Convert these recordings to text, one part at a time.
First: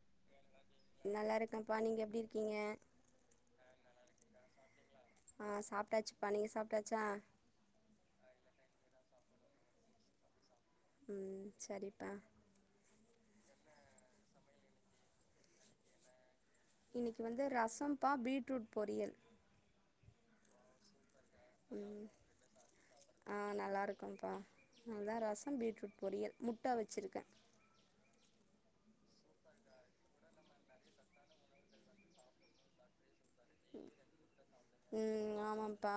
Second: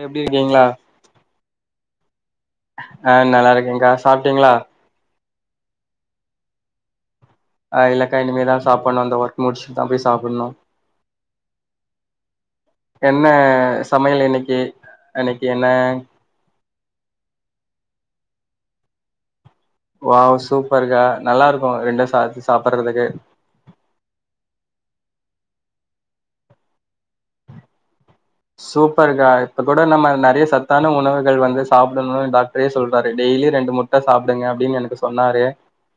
எப்டி இருக்கீங்களா நல்லா இருக்கேம்ப்பா நீங்க ஆ நல்லா இருக்கேங்க்கா சாப்ட்டீங்ளா ஆ சாப்ட்டாச்சுப்பா நீங்க சாப்பிட்டாச்சா ஆ இல்லக்கா இனிமேதா சாப்புட்ணு இந்த ஒ்ர்க் முடிச்சுட்டுதா போய் சாப்புட்ணு ம் சரிப்பா என்ன சமையல் இன்னைக்கி, இன்னைக்கி என்ன இன்னைக்கு வந்து ரசம்பா பீட்ரூட் பொரியல் வாவ் சூப்பர் க்கா நல்லா இருக்கு ம் ரெண்டு சாத்து சாப்புட்றதுக்கு ஆ நல்லா இருக்கும்ப்பா அதான் ரசம் பீட்ரூட் பொரியல், முட்ட அவுச்சிருக்கே சூப்பர்க்கா இப்ப கூட நம்ம நறைய சத்தான உணவுகள் வந்து சாப்டணுனு டாக்டரே சொல்றா ம் சொன்னாரு ஆமாப்பா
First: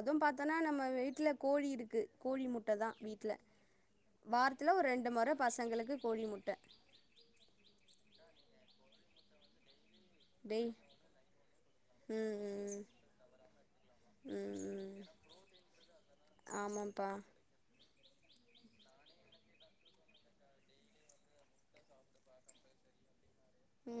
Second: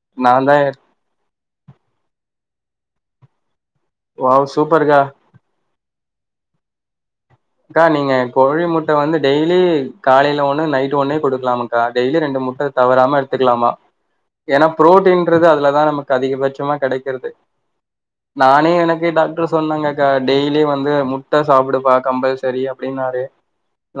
அதும் நா தா பாத்தன்னா நம்ம வீட்ல கோழி இருக்கு கோழி முட் டதா வீட்ல வாவ் வாரத்துல ஒரு சூப்பர்க்கா ரெண்டு மெற பசங்களுக்கு கோழி முட்ட அக்கா நீங்க கோழி முட்ட வந்து டெய்லி காலைல ஒண்ணு டெய் நைட் ஒண்ணே குடுக்கலாமாக்கா டெய்லி ம் ரெண்டு முட்ட ம் தவறாம எடுத்துக்லாமா ம் ஏன்னா ம் புரோட்டீன்ன்றது அதுலதா நமக்கு அதிகபட்சமா ஆமாம்ப்பா கெடைக்கிறது நானே எனக்கு டாக்டர் சொன்னாங்கக்கா டெய்லி வந்து முட்ட சாப்புடுப்பா கம்பல் சரி அப்டின்னாரு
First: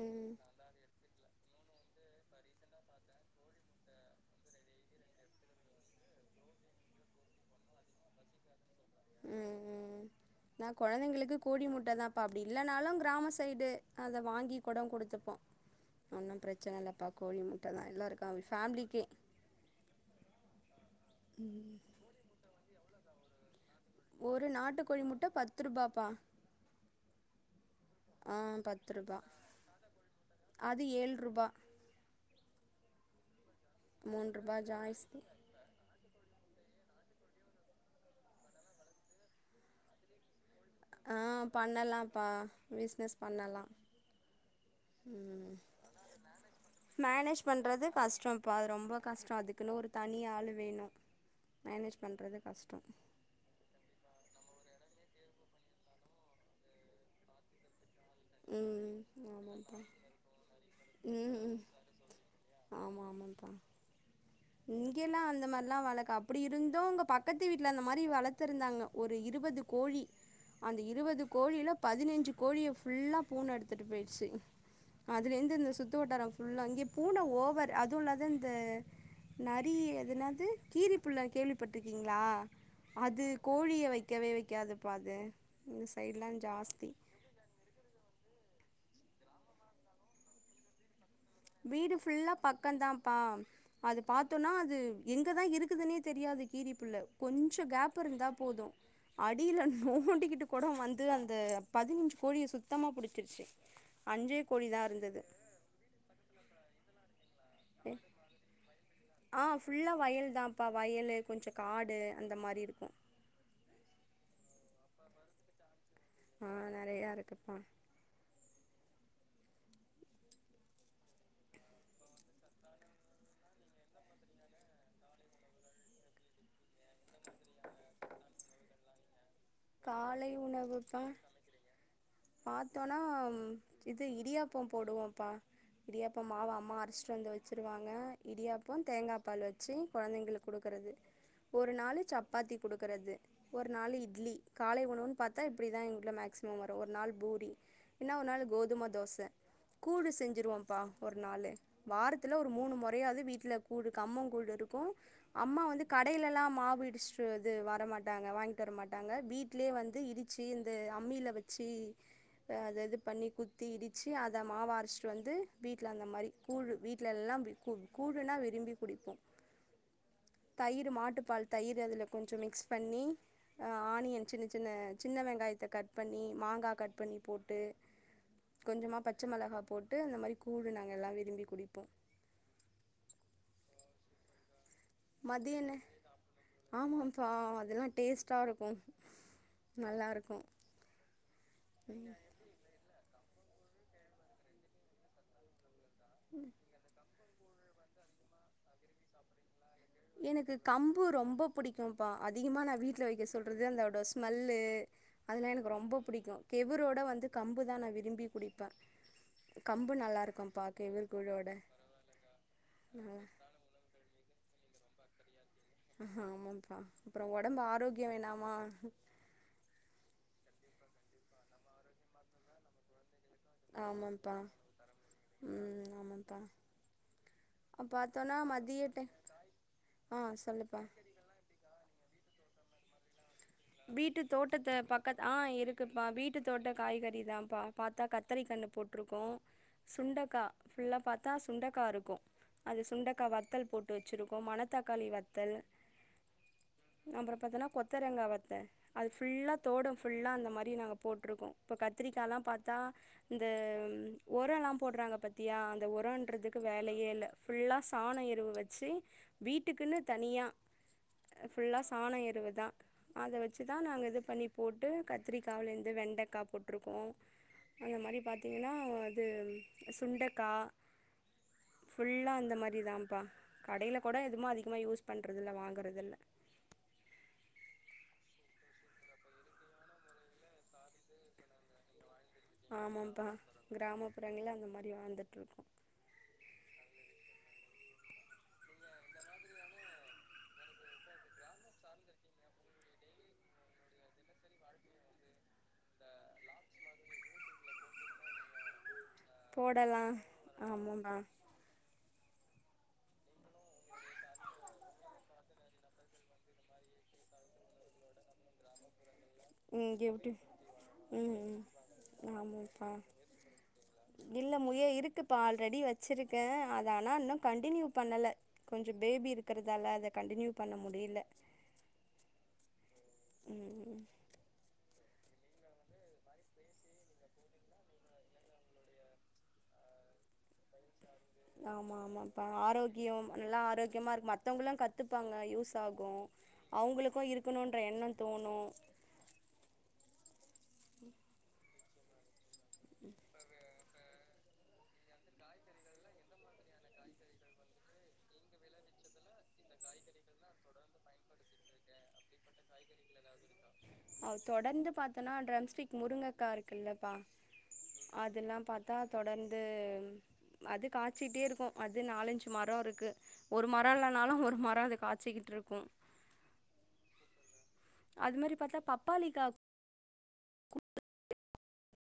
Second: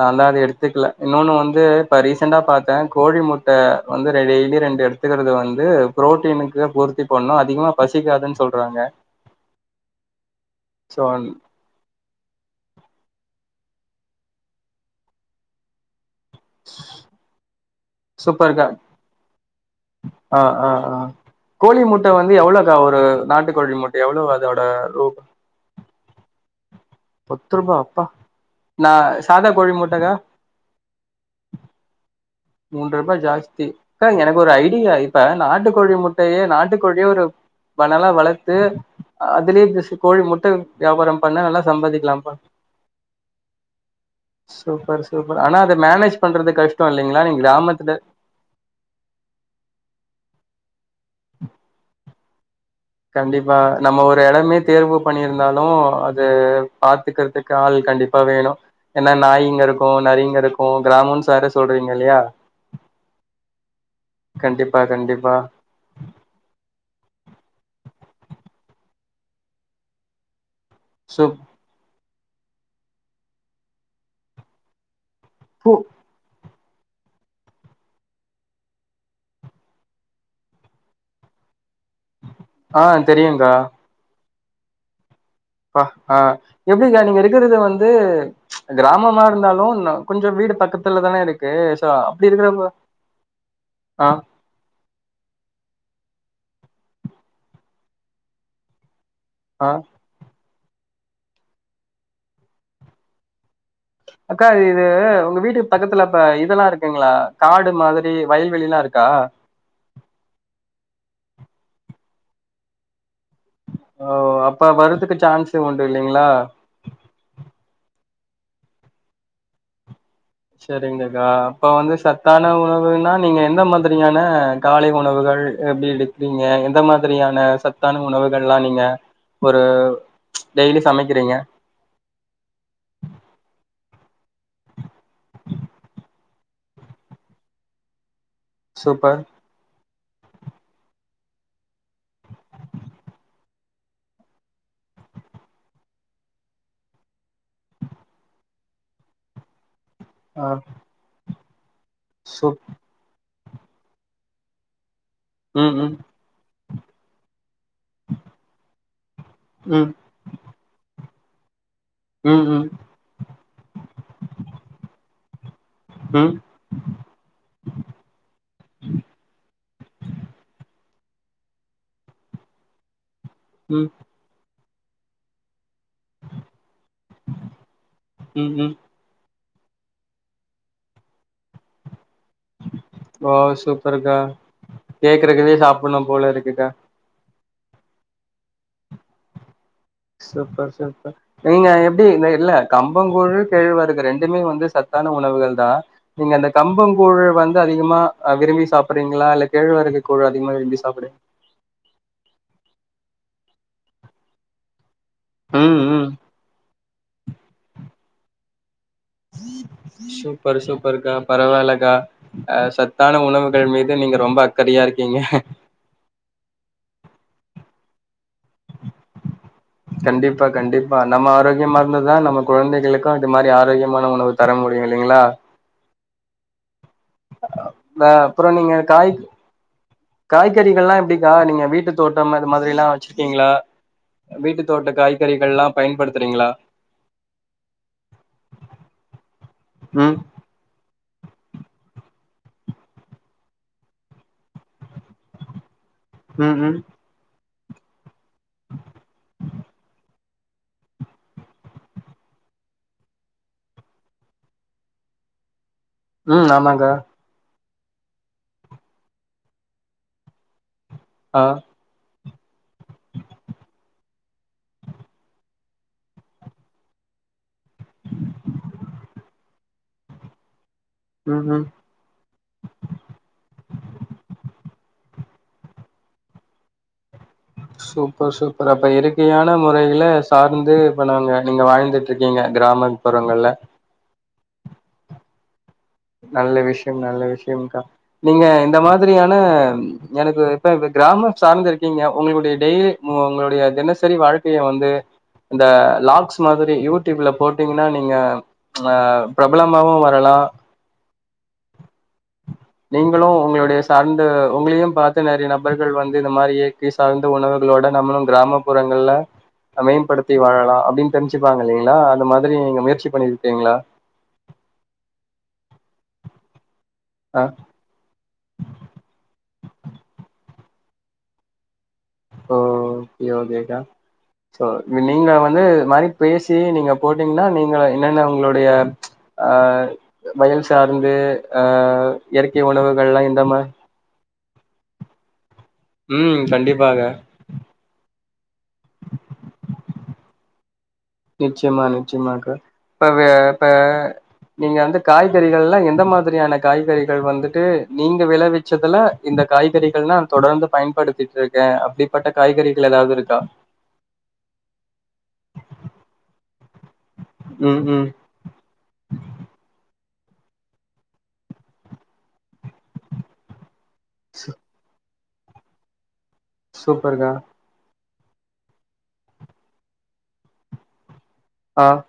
நாலா அது எடுத்துக்ல இன்னொன்னு வந் து இப்போ ரீசண்டா பாத்த கோழி மூட்ட வந்து ந டெய்லி ரெண்டு எடுத்துக்குறது வந்து பு்ரோட்டீனுக்கு பூர்த்தி பண்ணு அதிகமா பசிக்காதுன் சொல்றாங்க ம் ம் ம் நா சோ கொழந்தைங்களுக்கு கோழி முட்டதாம்ப்பா அப்பயடி இல்லன்னாலு கிராமொ சை டு அத வாங்கி கூடொ குடுத்துப்போ ஒன்னும் ப்ரச்சன இல்லப்பா கோழி முட்டைதா எல்லாரு க்க ஃபேம்லிக்கி அ அ அ கோழி முட்ட வந்து எவ்ளோக் கா ஒரு நாட்டுக்கோழி முட் ஒரு நாட்டு கோழி முட்ட பத்ருபாப்பா பத்ருபா அப்பா ஆ பத்து நா ரூபா சாதா கோழி முட்டக்கா அது ஏழு ரூபா மூன்றுபா ஜாஸ் த்தி கா மூணு எனக்கு ஒரு ரூபா ஐடியா இப்ப ஜாஸ்தி நாட்டு கோழி முட் ட்டையே நாட்டு கோழியே ஒரு பணலா வளத்து அதுலே [unintelligible] கோழி முட்டை ஆ வ்யாபாரம் பண்ணா நல்லா பண்ணலாம்ப்பா சம்பாதிக்கலாம்ப்பா பிஸ்னஸ் பண்ணலா சூப்பர் சூப்பர் ம் ஆனா அத மேனேஜ் பண்றது கஷ்டொ இல்லைங்களா நீ மேனேஜ் பண்றது கஷ்டொம் இப்ப அது ரொம்ப கஷ்டொ அதுக்குன்னு ஒரு தனி ஆளு வே ணு மேனேஜ் பண்றது கஷ்டொ கண்டிப்பா நம்ம ஒரு எடமே தேர்வு பண்ணியிருந்தாலோ அது பாத்துக்குறதுக்கு ஆள் கண்டிப் ப்பா வேணோ ம் என்னா நாய்ங்க ஆமாம்ப்பா இருக்கோ நரிங்க இருக்கோ கிராமம்ஸ் ம் வேற ம் சொல்றீங்க இல்லயா ஆமா ஆமாப்பா இங்கெல்லா அந்த மார்ல்லா வளக்க அப்டி இர்ந்தோ உங்க பக் கத்து வீட்ல அந்த மாரி வளத்து இருந்தாங்க ஒரு இருபது கோழி அந்த சோ இருவது கோழில பதினஞ் சு கோழிய ஃபுல்லா பூன எடுத்துட்டு போய்டுச்சு அதுல இருந்து பூ இந்த சுத்து வட்டாரோ உள்ளங்யே பூன ஓவர் அதுவோ இல்லாத இந்த நரி அது என்னாது கீரி புள்ள கேள்விப் பட்ருக்கீங்களா ஆ அது தெரியுங்கா கோழிய வெக்கவே வெக் நிக்காதுப்பா அது பா இந்த சைட்லா ஆஹ் ஜாஸ்தி எப்டிக்கா நீங்க இருக்கறத வந்து கிராமமா இருந்தாலோ கொஞ்சோ வீடு பக்கத்துல தா இருக் வீடு ஃபுல்லா பக்கந்தாப்பா அது ஆ பாத்தோனா அது எங்கதா இருக்குதுனே தெரியாது கீரிப்புள்ள கொஞ்சோ கேப்பு இருந்தா போதோ அடில ஆ நோண்டிக்கிட்டு கொடோ வந்து அந்த பதினஞ்சு கோழி சுத்தமா புடிச்சிருச்சு அஞ்சே அக்கா கோழி தா இது இருந்தது உங்க வீட்டு பக்கத்துல அப்ப இ தெல்லா இருக்குங்களா காடு மாதிரி வயல்வெளிலா இரு ஆ ஃபுல்லா வயல் தா பா வயலு கொஞ்சோ காடு அந்த மாரி இருக்கோ ஓ அப்ப வருதுக்கு சான்ஸ் உண் இல்லங்களா ஆ நெறையா இருக்குப்பா செரிங்க கா இப்ப வந்து சத்தான உணவுனா நீங்க எந்த மாதிரியான காலை உணவுகள் எப்டி எடுக்கிறீங்க எந்த மாதிரியான சத்தான உணவுகல்லா நீங்க ஒரு காலை டெய்லி உணவுப்பா சமைக்கிறீங்க பாத்தோனா இது இடியாப்போ போடுவோப்பா இடியாப்ப மாவ அம்மா அரச்சிட்டு வந்து வெச்சிருவாங்க இடியாப்பம் தேங்கா சூப்பர் பால் வெச்சு கொழந்தைங்களுக் குடுக்கிறது ஒரு ஒரு நாலு சப்பாத்தி குடுக்கறது ஒரு நாளு இட்லி காலை உணவுனு பாத்தா இப்டிதா எங்கல மேக்சிமம் வரோ ஒரு நாள் பூரி இன்னோ ஒரு நாள் கோதும தோச கூழு ஆ செஞ்சுடுவோப்பா ஒரு நாளு வாரத்துல ஒரு சூப் மூணு மொறயாவது வீட்ல கூழு கம்பங்கூழு இருக்கு அம்மா ம் வந்து ம் கடைல எல்லா மா வு இடிச்சுட்டு வரா து வர மாட்டாங்க வாங்கிட்டு வர மாட்டாங்க வீட்லயே ம் வந்து இடிச்சு இந்த அம்மில வெச்சி ம் ம் அத இது பண்ணி குத்தி இடிச்சு அத மாவு அரச்சுட்டு வந்து வீட்ல அந்த மாரி ம் கூழு வீட்ல எல்லா கூ கூழுனா விரும்பி குடிப்போ தயிர் மாட் டு பால் தயிர் அதுல கொஞ்சோ மிக்ஸ் பண்ணி ம் ஆனியன் சின்ன சின்ன சின்ன வெங்காயத்தை கட் பண்ணி மாங்கா கட் பண்ணி போட்டு ம் ம் கொஞ்சமா பச்ச மெளகா போட்டு அந்த மாரி கூழ் நாங்க எல்லா விரும்பி குடிப்போ ஓ சூப்பருக்கா கேக்குறதுக்கே சாப்புட்ணு போல இருக்குக்கா ஆ, அதெல்லா டேஸ்ட்டா இருக்கு நல்லாருக்கு சூப்பர் சூப்பர் நீங்க எப்படி இந்த இல்ல கம்பங் கூழு கேழ்வரகு ரெண்டுமே வந்து சத்தான உணவுகள் தா நீங்க அந்த கம்பம்கூழு வந்து அதிகமா விரும்பி சாப்பறீங்களா இல்ல கேழ்வரகு கூழ் அதிகமா எனக்கு விரும்பி கம்பு சாப்புட்றீங் ரொம்ப புடிக்கு பா அதிகமா நா வீ ட்ல வெக்க சொல்றது அந்த அதோட ஸ்மெல்லு அதுனா எனக்கு ம் ரொம்ப ம் புடிக்கு கே இவுரோட வந்து கம்பு தா நா விரும்பி குடிப்ப சூப்பரு கெவுரு சூப்பருக்கா கூழோட பரவாலக்கா அ சத்தான நல்லா உணவுகள் மீது நீங்க ரொம்ப அக் கரியா இருக்கீங்க ஆமம்பா அப்பறோ ஒடம்பு ஆரோக்கியோ வேணாமா கண்டிப்பா கண்டிப்பா நம்ம ஆரோக்கியமா இருந்ததா நம்ம கொழந்தைகளுக்கு தா இந்த மாரி ஆரோக்கியமான ஆமாப்பா உணவு தர முடியு இல்லிங்களா அப்பா தா அப்பறோ நீங்க டைம் காய் ஆ சொல்லுப்பா காய்கறிகள்லா எப்டிக்கா நீங்க வீட்டு தோட்டம் அது மாதிரில்லா வச்சு வீட்டு தோட்டத்த பக்கத்து ஆ காய்கறிகள்லா இருக்குப்பா வீட்டு பயன்படுத்துறீங்களா தோட்ட காய்கறிதாப்பா பாத்தா கத்தரிகன்னு போட்ருக்கோ ம் சுண்டைக்கா ஃபுல்லா பாத்தா சுண்டக்கா இருக்கு அது சுண்டக்கா வத்தல் போட்டு வச்சிருக்கோ மணத்தக்காளி வத்தல் ம் ம் கொத்தரங்கா வத் அது ஃபுல்லா தோட ஃபுல்லா அந்த மாதிரி நாங்க போட்ருக்கோ இப்ப கத்திரிக்கால்லா பாத்தா இந்த உரலா போடுறாங்க பத்தியா ம் உரம்ன்றதுக்கு ஆமாங்க வேலையே இல்ல ஃபுல்லா சாணம் எருவு வச்சு வீட்டுக்குன்னு தனியா ஆ ஃபுல்லா சாணம் எரு அறுபதா அதை வச்சு தான் நாங்க இது பண்ணி போட்டு கத்திரிக்காவுலேருந்து வெண்டைக்காய் போட்டிருக்கோம் அந்த மாதிரி பாத்திங்கன்னா அது சுண்டைக்கா ம் ம் ஃபுல்லா இந்த மாதிரி தான்ப்பா கடைல கூட எதும அதிகமா யூஸ் பண்ண மற்றதெல்லாம் வாங்குறதில்லை சூப்பர் சூப்பர் அப்போ இயற்கையான முறையிலா சார்ந்து இப்போ நாங்க நீங்க வாழ்ந்துட்டு இருக்கீங்க கிராமப்புறங்கள்ல றங்கள அந்த மாதிரி வாழ்ந்துட்ருக்கோம் நல்ல விஷயம் நல்ல விஷயம்கா நீங்க இந்த மாதிரியான எனக்கு இப்ப இப்ப கிராமம் சார்ந்த இருக்கீங்க உங்களுடைய டெய்லி உங்களுடைய தினசரி வாழ்க்கைய வந்து இந்த ளாக்ஸ் மாதிரி யூடியூப்ல போட்டீங்கன்னா நீங்க ஆஹ் பிரபலமாவு போடலா வரலா ஆமாப்பா நீங்களு உங்களுடைய சார்ந்து உங்களையும் பார்த்து நிறைய நபர்கள் வந்து இந்த மாரி இயற்கை சார்ந்த உணவுகளோட நம்மளும் கிராமப்புறங்கள்ல இங்க எப்டி மேம்படுத்தி வாழலா அப்டின்னு ம் ம் தெரிஞ்சுப்பாங்க இல்லைங்களா அந்த மாதிரி நீங்க ஆமாப்பா முயற்சி பண்ணிருக்கீங்களா இல்ல முய இருக்குப்பா ஆல்ரெடி வச்சிருக்கே ஆனா இன்னு கண்டினியூ பண்ணல கொஞ்ச பேபி இருக்கு இருக்கறதால அத கண்டினியூ பண்ண முடியல ஓஹ் செரி ஓகேக்கா ம் சோ நீங்க வந்து மாரி பேசி நீங்க போட்டீங்கன்னா நீங்க என்னென்ன உங்களுடைய ஆஹ் வயல் சார்ந்து ஹ் ஆமா ஆஹ் ஆமாப்பா இயற்கை உணவுகள்ல்லா இந்த மாரி மத்தவங்கல்லா கத்துப்பாங்க யூஸ் ஆகும் கண்டிப்பாக அவங்களுக்கு இருக்கணுன்ற எண்ணோ தோணு நிச்சயமா நிச்சயமாக்க இப்ப வேப்ப நீங்க வந்து காய்கறிகள்ல்லா எந்த மாதிரியான காய்கறிகள் வந்துட்டு நீங்க விளைவிச்சதுல இந்த காய்கறிகள் நா தொடர்ந்து பயன்படுத்திட்டு இருக்கே அப்டிப்பட்ட காய்கறிகள் எதாவது இருக்கா அ தொடர்ந்து பாத்தனா ட்ரம்ஸ்டிக் முருங்கக்கா இருக்கு இல்லப்பா ம் ம் அதெல்லா பாத்தா தொடர்ந்து அது காய்ச்சிட்டே இருக்கும் அது நாலஞ்சு மரோ இருக்கு ஒரு மரோ இல்லனாலு சூ ஒரு மரம் அது கா வச்சுக்கிட்டுருக்கோ சூப்பர் கா அது மாதிரி பாத்தா பப்பாளிக்கா ஆஹ்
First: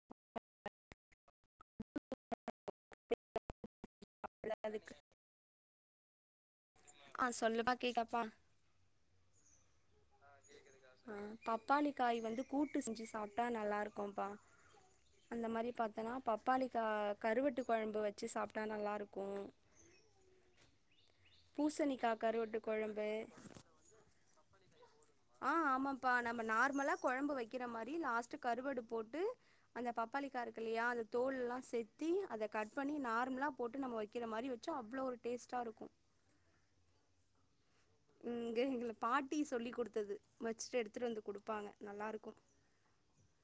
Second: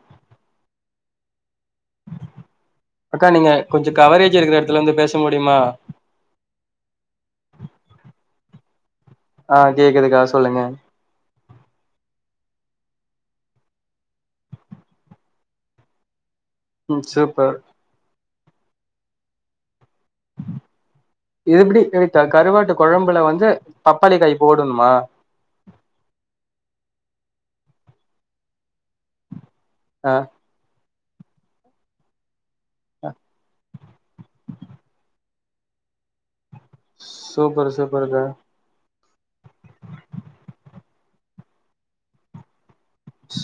அக்கா நீங்க கொஞ்ச கவரேஜ் இருக்குற எடத்துல அதுக்கு வந்து பேச முடியுமா ஆஹ் சொல்லுப்பா கேக்கப்பா ஆஹ் கேக்குதுக்கா சொல்லுங்க ஆஹ் பப்பாளிக்காய் வந்து கூட்டு செஞ்சு சாப்ட்டா நல்லாருக்கும்ப்பா அந்த மாரி பாத்தனா பப்பாளிக்கா ம் சூப்பர் கருவட்டு குழம்பு வச்ச வச்சு சாப்ட்டா நல்லாருக்கு இதுப்படி எது பூசணிக்கா கருவட்டு கருவாட்டு கொழம்பு கொழம்புல வந்து பப்பாளிக்காய் போடணுமா ஆஹ் ஆமாப்பா நம்ம நார்மலா குழம்பு வைக்குற மாரி லாஸ்ட்டு கருவடு போட்டு அந்த ஆ பப்பாளிக்கா இருக்கு இல்லையா அது தோல்லா செத்தி அத கட் பண்ணி நார்மலா போட்டு நம்ம வைக்கிற மாரி வச்சா அவ்ளோ ஒரு டேஸ்ட்டா இருக்கும் சூப்பர் சூப் [unintelligible] பாட்டி சொல்லி கொடுத்தது வச்சுட்டு எடுத்துட்டு வந்து கொடுப்பாங்க நல்லாருக்கும்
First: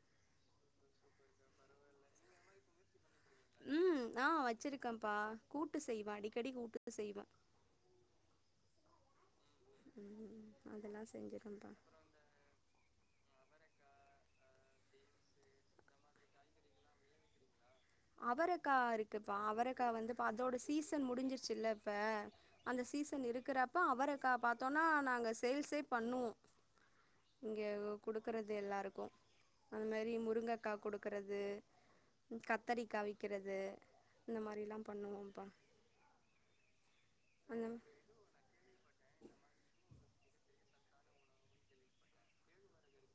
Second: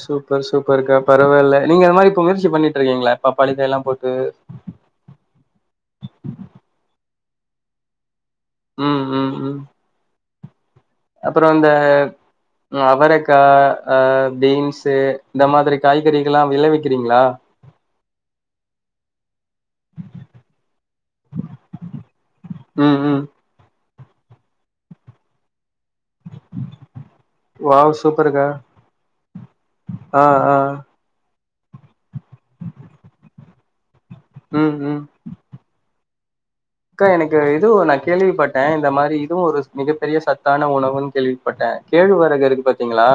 சூப்பர் சூப்பர் அக்கா பரவாயில்ல நீங்க அந்த மாதிரி இப்ப முயற்சி பண்ணிட்டு இருக்கீங்களா பப்பாளி காய்லா உம் போட்டு நான் வச்சிருக்கேன்ப்பா கூட்டு செய்வேன் அடிக்கடி கூட்டு செய்வேன் உம் உம் உம் ம் அதெல்லா அப்புறம் இந்த செஞ்சிருக்கேன்ப்பா அவரக்கா அஹ் பீன்ஸ்சு இந்த மாதிரி காய்கறிகலாம் விளைவிக்கிறீங்களா அவரக்கா இருக்கு பா அவரக்க வந்து அதோட சீசன் முடிஞ்சிருச்சுல்ல இப்ப அந்த ம் ம் சீசன் இருக்கிற அவரக்கா பாத்தோம்னா நாங்க சேல்ஸே பண்ணுவோம் இங்கே வாவ் சூப்பர்க்கா கொடுக்குறது எல்லாருக்கும் அதுமாரி ஆ ஆ முருங்கைக்காய் கொடுக்குறது கத்தரி இருக்கிறது இந்த ம் மாரில்லாம் ம் பண்ணுவோம்பா அக்கா எனக்கு இதுவும் நான் கேள்விப்பட்டேன் இந்த மாதிரி இதுவும் ஒரு மிகப்பெரிய சத்தான உணவுன்னு கேள்விப்பட்டேன் கேழ்வரகு இருக்கு பாத்தீங்களா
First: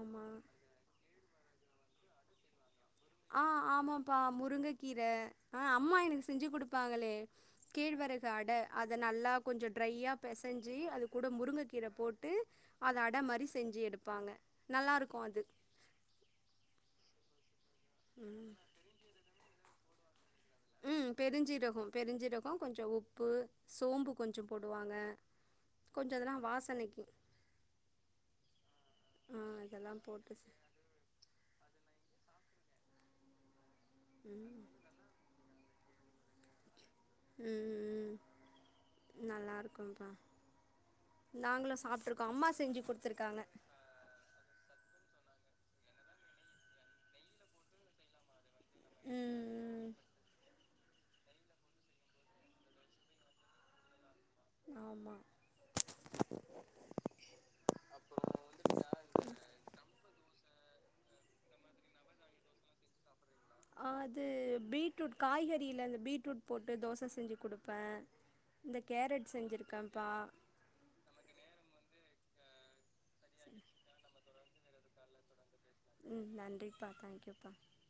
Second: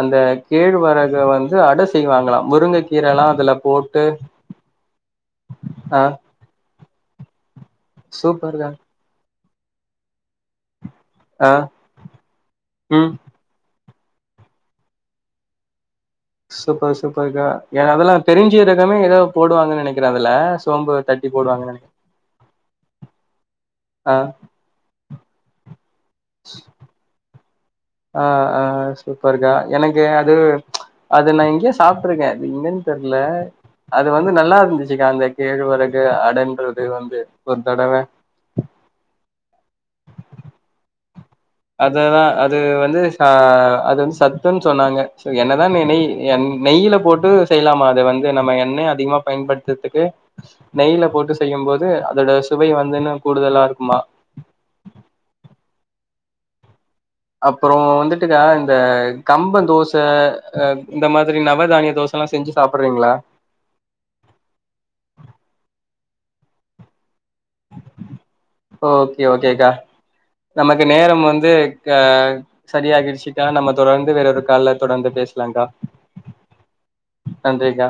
அந்த கேழவரக வந்து அட செய்வாங்களாம் முருங்க ஆஹ் ஆமாப்பா முருங்கை கீரை ஆஹ் அம்மா ஆ எனக்கு செஞ்சு கொடு பாங்களே கேழ்வரகு அட சூப்பர்க்கா அத நல்லா கொஞ்சொ ட்ரய்யா பெசஞ்சு அதுக் கூட ஆ முருங்கக்கீர போட்டு அத ம் அடமாரி செஞ்சு எடுப் வெப்பாங்க நல்லா இருக்கு அது சூப்பர் சூப்பர் கா ஏ அதெல்லா தெரிஞ்சுதுக்காமே ஏதா போடுவாங்க நெனை இங்க தா அவ ல சோம்பு தட்டி போடுவாங்கனு நெனை கொஞ்சொ உப்பு சோம்பு கொஞ்சொ போடுவாங்க கொஞ்சொ இதெல்லா வாசனைக்கு அஹ் ஆஹ் ஆ சூப்பருக்கா இதெல்லா எனக்கு போட்டு அது செ- அது நா எங்கயோ சாப் ருக்கே அது எங்கன்னு தெர்ல அது வந்து நல்லா ம் இருந்துச்சுக்கா அந்த கேழ்வ ரகு அடன்று து வந்து ம் ஒரு தடவ இருக்கும் தா அததா அது வந்து சா அது வந்து சத்துன்னு சொன்னாங்க சோ என்னதா நெ நய் என் நெய்ல போட்டு செய்யலாமா அது வந்து நம்ம எண் ண அதிகமா ம் பயன்படுத்ததுக்கு நெய்ல போட்டு செய்யும் போது அதோட சுவை வந்து இன்னு கூடுதலா இருக்குமா ம் ஆமா அப்புறோ வந்துட்டுக்கா இந்த கம்ப தோச அஹ் இந்த மாதிரி நவவதானிய தோசலா செஞ்சு சாப்புட்றீங்களா ஆது பீட்ரூட் காய்கறில அந்த பீட்ரூட் போட்டு தோச செஞ்சு குடுப்பே இந்த ஓகே கேரட் ஓகேக்கா செஞ்சிருக்கேன்ப்பா நமக்கு நேரம் வந்து க சரியாகிடுச்சுக்கா நம்ம தொடர்ந்து வேறொரு கால்ல தொடர்ந்து பேச் ம் நன்றிப்பா தேங்க்யூப்பா நன்றிக்கா